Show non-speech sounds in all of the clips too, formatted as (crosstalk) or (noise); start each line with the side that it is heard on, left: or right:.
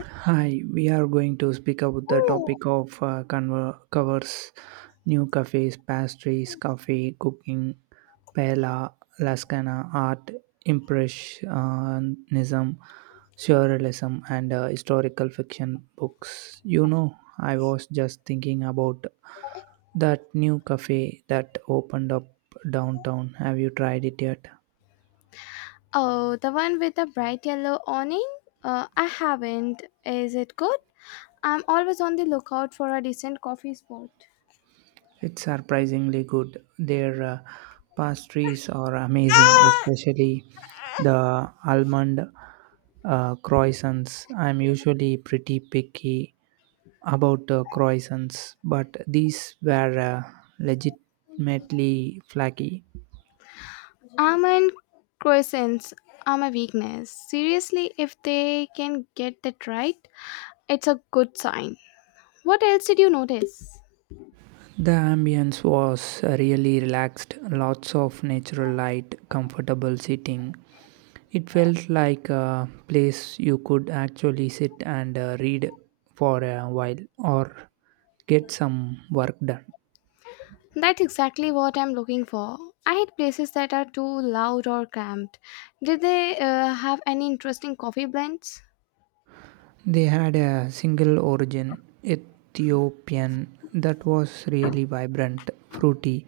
right: Hi, we are going to speak about the topic of covers, new cafes, pastries, coffee, cooking, paella, lascana, art, impressionism, surrealism, and historical fiction books. You know, I was just thinking about that new cafe that opened up downtown. Have you tried it yet?
left: Oh, the one with the bright yellow awning? I haven't. Is it good? I'm always on the lookout for a decent coffee spot.
right: It's surprisingly good. Their pastries are amazing, especially the almond croissants. I'm usually pretty picky about croissants, but these were legitimately flaky.
left: Almond croissants are my weakness. Seriously, if they can get that right, it's a good sign. What else did you notice?
right: The ambience was really relaxed, lots of natural light, comfortable sitting. It felt like a place you could actually sit and read for a while or get some work done.
left: That's exactly what I'm looking for. I hate places that are too loud or cramped. Did they have any interesting coffee blends?
right: They had a single origin, Ethiopian, that was really vibrant, fruity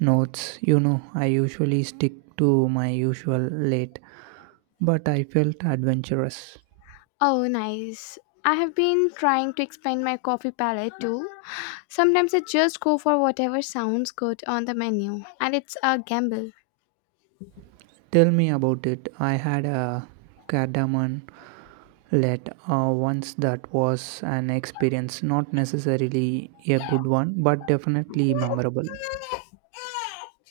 right: notes. You know, I usually stick to my usual late, but I felt adventurous.
left: Oh, nice. I have been trying to expand my coffee palette too. Sometimes I just go for whatever sounds good on the menu, and it's a gamble.
right: Tell me about it. I had a cardamom let once that was an experience, not necessarily a good one, but definitely memorable.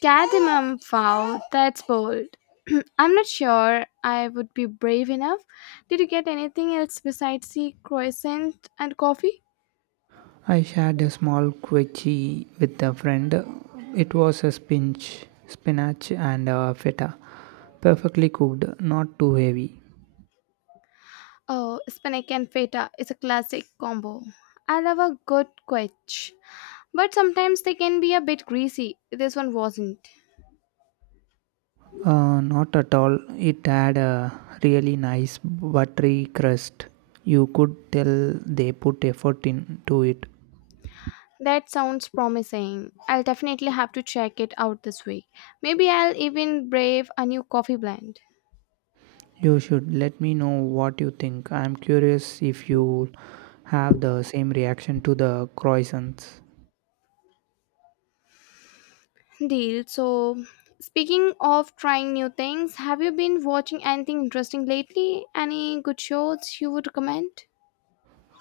left: Cardamom, wow, that's bold. (clears throat) I'm not sure I would be brave enough. Did you get anything else besides the croissant and coffee?
right: I shared a small quechi with a friend. It was a spinach and feta, perfectly cooked, not too heavy.
left: Oh, spinach and feta is a classic combo. I love a good quiche, but sometimes they can be a bit greasy. This one wasn't.
right: Not at all. It had a really nice buttery crust. You could tell they put effort into it.
left: That sounds promising. I'll definitely have to check it out this week. Maybe I'll even brave a new coffee blend.
right: You should let me know what you think. I am curious if you have the same reaction to the croissants.
left: Deal. So, speaking of trying new things, have you been watching anything interesting lately? Any good shows you would recommend?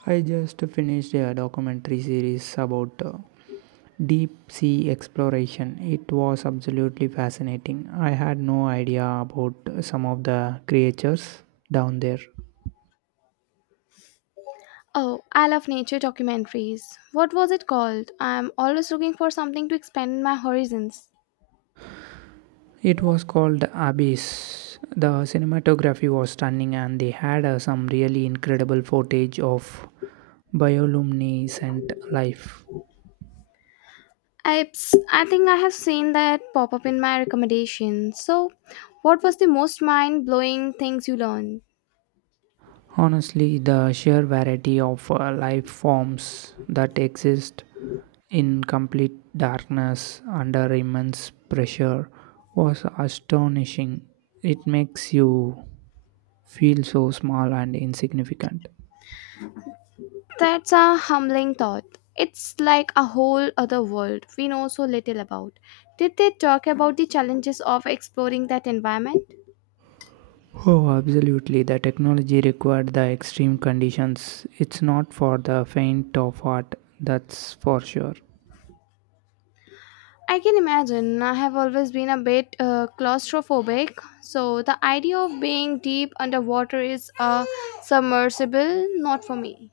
right: I just finished a documentary series about deep sea exploration. It was absolutely fascinating. I had no idea about some of the creatures down there.
left: Oh, I love nature documentaries. What was it called? I'm always looking for something to expand my horizons.
right: It was called Abyss. The cinematography was stunning, and they had some really incredible footage of bioluminescent life.
left: I, I think I have seen that pop up in my recommendations. So, what was the most mind blowing things you learned?
right: Honestly, the sheer variety of life forms that exist in complete darkness under immense pressure was astonishing. It makes you feel so small and insignificant.
left: That's a humbling thought. It's like a whole other world we know so little about. Did they talk about the challenges of exploring that environment?
right: Oh, absolutely. The technology required, the extreme conditions. It's not for the faint of heart, that's for sure.
left: I can imagine. I have always been a bit claustrophobic, so the idea of being deep underwater is submersible, not for me.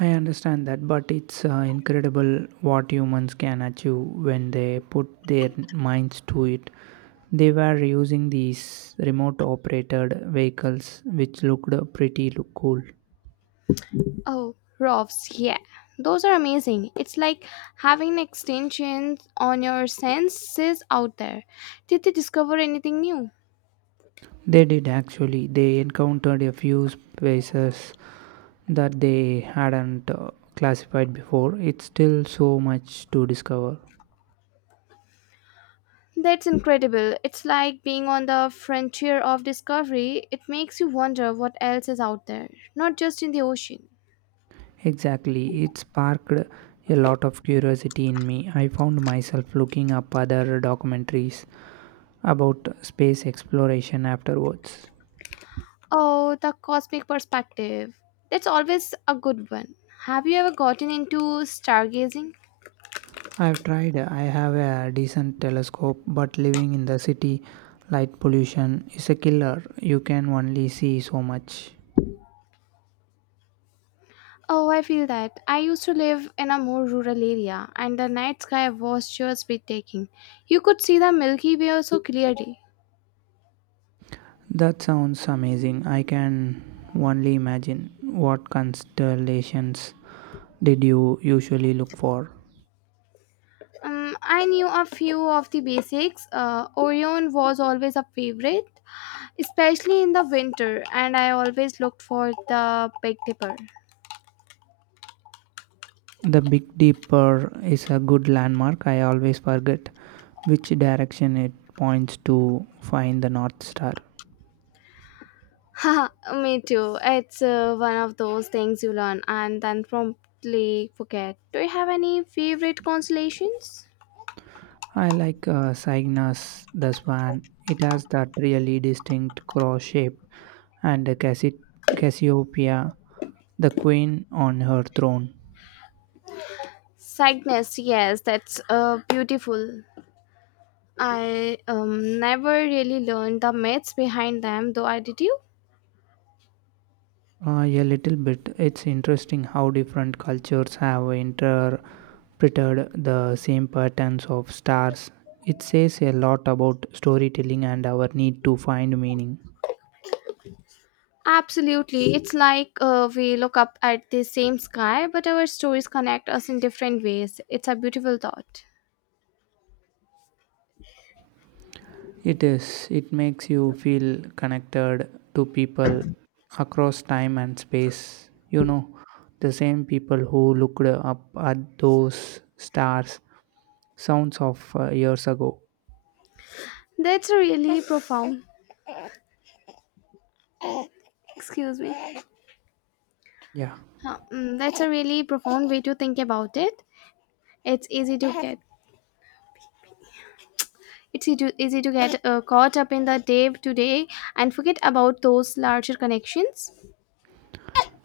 right: I understand that, but it's incredible what humans can achieve when they put their minds to it. They were using these remote operated vehicles, which looked pretty cool.
left: Oh, rofs, yeah. Those are amazing. It's like having an extension on your senses out there. Did they discover anything new?
right: They did actually. They encountered a few spaces that they hadn't classified before. It's still so much to discover.
left: That's incredible. It's like being on the frontier of discovery. It makes you wonder what else is out there, not just in the ocean.
right: Exactly. It sparked a lot of curiosity in me. I found myself looking up other documentaries about space exploration afterwards.
left: Oh, the cosmic perspective. That's always a good one. Have you ever gotten into stargazing?
right: I've tried, I have a decent telescope, but living in the city, light pollution is a killer. You can only see so much.
left: Oh, I feel that. I used to live in a more rural area, and the night sky was just breathtaking. You could see the Milky Way so clearly.
right: That sounds amazing. I can only imagine. What constellations did you usually look for?
left: I knew a few of the basics. Orion was always a favorite, especially in the winter, and I always looked for the Big Dipper.
right: The Big Dipper is a good landmark. I always forget which direction it points to find the North Star.
left: (laughs) Haha, me too. It's one of those things you learn and then promptly forget. Do you have any favorite constellations?
right: I like Cygnus the swan. It has that really distinct cross shape, and the Cassiopeia, the queen on her throne.
left: Cygnus, yes, that's beautiful. I never really learned the myths behind them, though I did you?
right: A little bit. It's interesting how different cultures have interpreted the same patterns of stars. It says a lot about storytelling and our need to find meaning.
left: Absolutely. It's like we look up at the same sky, but our stories connect us in different ways. It's a beautiful thought.
right: It is. It makes you feel connected to people across time and space. You know, the same people who looked up at those stars sounds of years ago.
left: That's a really profound. Excuse me.
right: Yeah.
left: That's a really profound way to think about it. It's easy to get. It's easy to get caught up in the day to day and forget about those larger connections.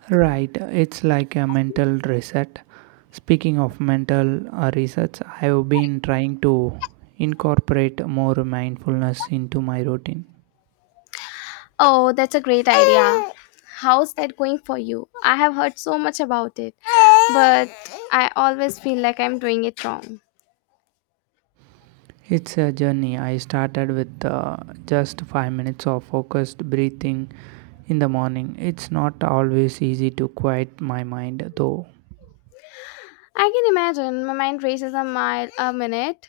right: Right. It's like a mental reset. Speaking of mental research, I have been trying to incorporate more mindfulness into my routine.
left: Oh, that's a great idea. How's that going for you? I have heard so much about it, but I always feel like I'm doing it wrong.
right: It's a journey. I started with just 5 minutes of focused breathing in the morning. It's not always easy to quiet my mind, though.
left: I can imagine my mind races a mile a minute.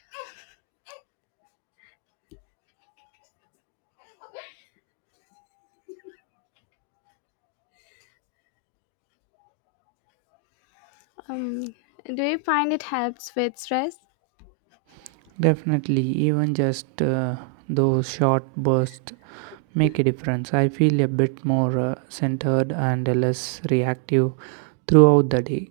left: Um, do you find it helps with stress?
right: Definitely, even just those short bursts make a difference. I feel a bit more centered and less reactive throughout the day.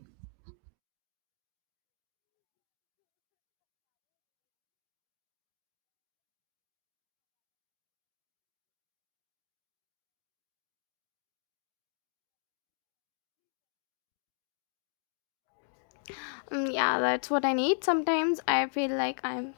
left: Yeah, that's what I need. Sometimes I feel like I'm.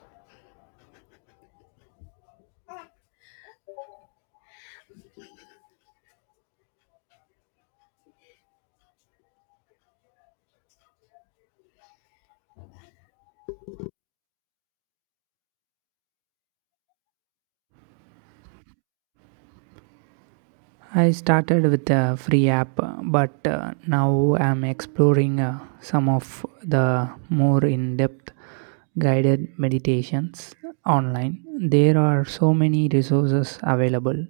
right: I started with a free app, but now I'm exploring some of the more in depth guided meditations online. There are so many resources available.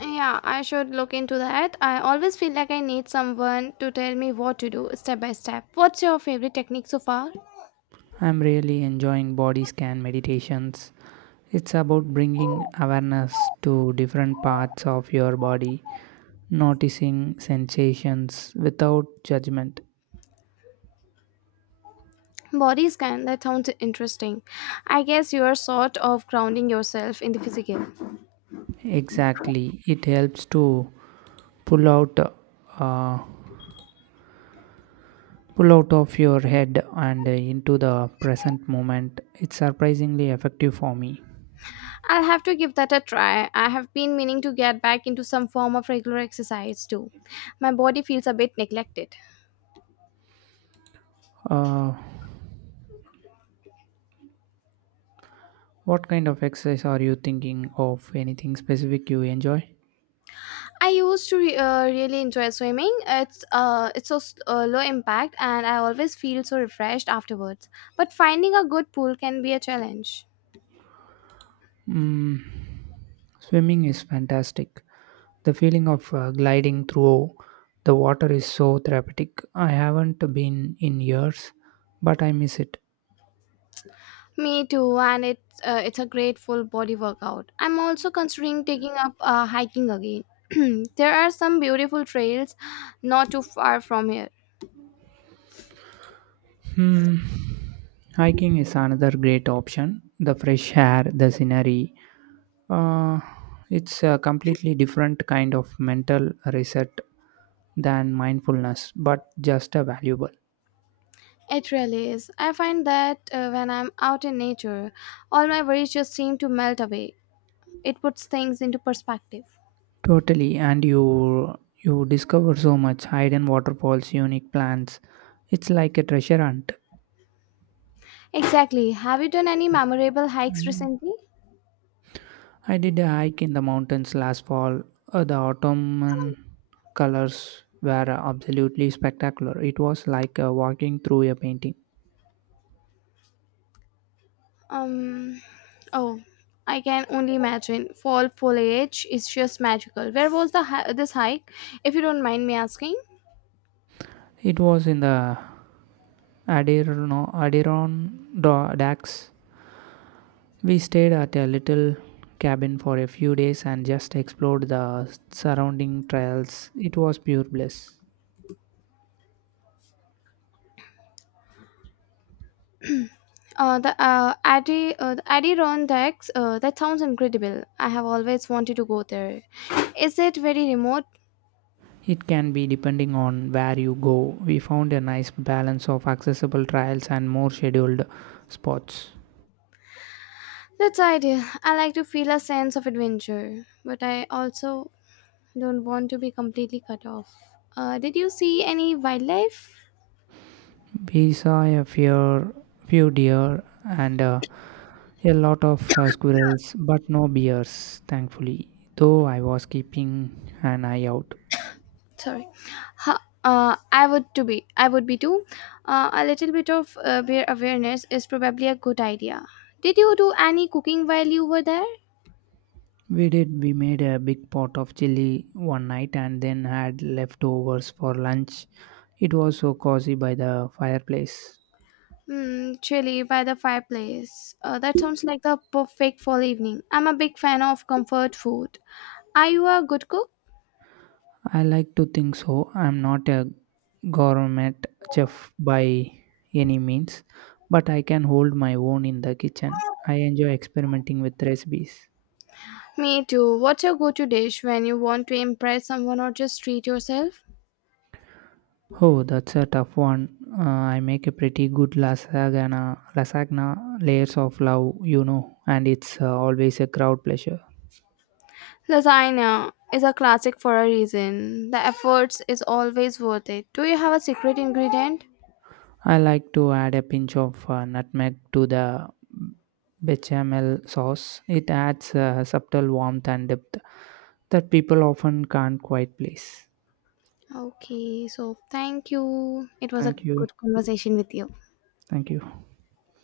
left: Yeah, I should look into that. I always feel like I need someone to tell me what to do step by step. What's your favorite technique so far?
right: I'm really enjoying body scan meditations. It's about bringing awareness to different parts of your body, noticing sensations without judgment.
left: Body scan. That sounds interesting. I guess you're sort of grounding yourself in the physical.
right: Exactly. It helps to pull out uh, pull out of your head and into the present moment. It's surprisingly effective for me.
left: I'll have to give that a try. I have been meaning to get back into some form of regular exercise too. My body feels a bit neglected.
right: Uh, what kind of exercise are you thinking of? Anything specific you enjoy?
left: I really enjoy swimming. It's low impact, and I always feel so refreshed afterwards. But finding a good pool can be a challenge.
right: Mm, swimming is fantastic. The feeling of gliding through the water is so therapeutic. I haven't been in years, but I miss it.
left: Me too, and it's a great full body workout. I'm also considering taking up hiking again. (clears throat) There are some beautiful trails not too far from here.
right: Hmm. Hiking is another great option. The fresh air, the scenery. Uh, it's a completely different kind of mental reset than mindfulness, but just a valuable.
left: It really is. I find that when I'm out in nature, all my worries just seem to melt away. It puts things into perspective.
right: Totally, and you discover so much, hidden waterfalls, unique plants. It's like a treasure hunt.
left: Exactly. Have you done any memorable hikes
right: Mm.
left: recently?
right: I did a hike in the mountains last fall. The autumn colors were absolutely spectacular. It was like walking through a painting.
left: Um, oh, I can only imagine. Fall foliage is just magical. Where was the hi- this hike, if you don't mind me asking?
right: It was in the Adirondacks. We stayed at a little cabin for a few days and just explored the surrounding trails. It was pure bliss.
left: The Adirondacks. That sounds incredible. I have always wanted to go there. Is it very remote?
right: It can be depending on where you go. We found a nice balance of accessible trails and more scheduled spots.
left: That's ideal. I like to feel a sense of adventure, but I also don't want to be completely cut off. Did you see any wildlife?
right: We saw few deer and a lot of squirrels, but no bears, thankfully, though I was keeping an eye out.
left: Sorry, Ha I would to be. I would be too. A little bit of bear awareness is probably a good idea. Did you do any cooking while you were there?
right: We did. We made a big pot of chili one night and then had leftovers for lunch. It was so cozy by the fireplace.
left: Hmm, chili by the fireplace. That sounds like the perfect fall evening. I'm a big fan of comfort food. Are you a good cook?
right: I like to think so. I'm not a gourmet chef by any means, but I can hold my own in the kitchen. I enjoy experimenting with recipes.
left: Me too. What's your go to dish when you want to impress someone or just treat yourself?
right: Oh, that's a tough one. I make a pretty good lasagna, layers of love, you know, and it's always a crowd pleasure.
left: Lasagna is a classic for a reason. The efforts is always worth it. Do you have a secret ingredient?
right: I like to add a pinch of nutmeg to the bechamel sauce. It adds a subtle warmth and depth that people often can't quite place.
left: Okay, so thank you. It was a
right: Thank you.
left: good conversation with you.
right: Thank you.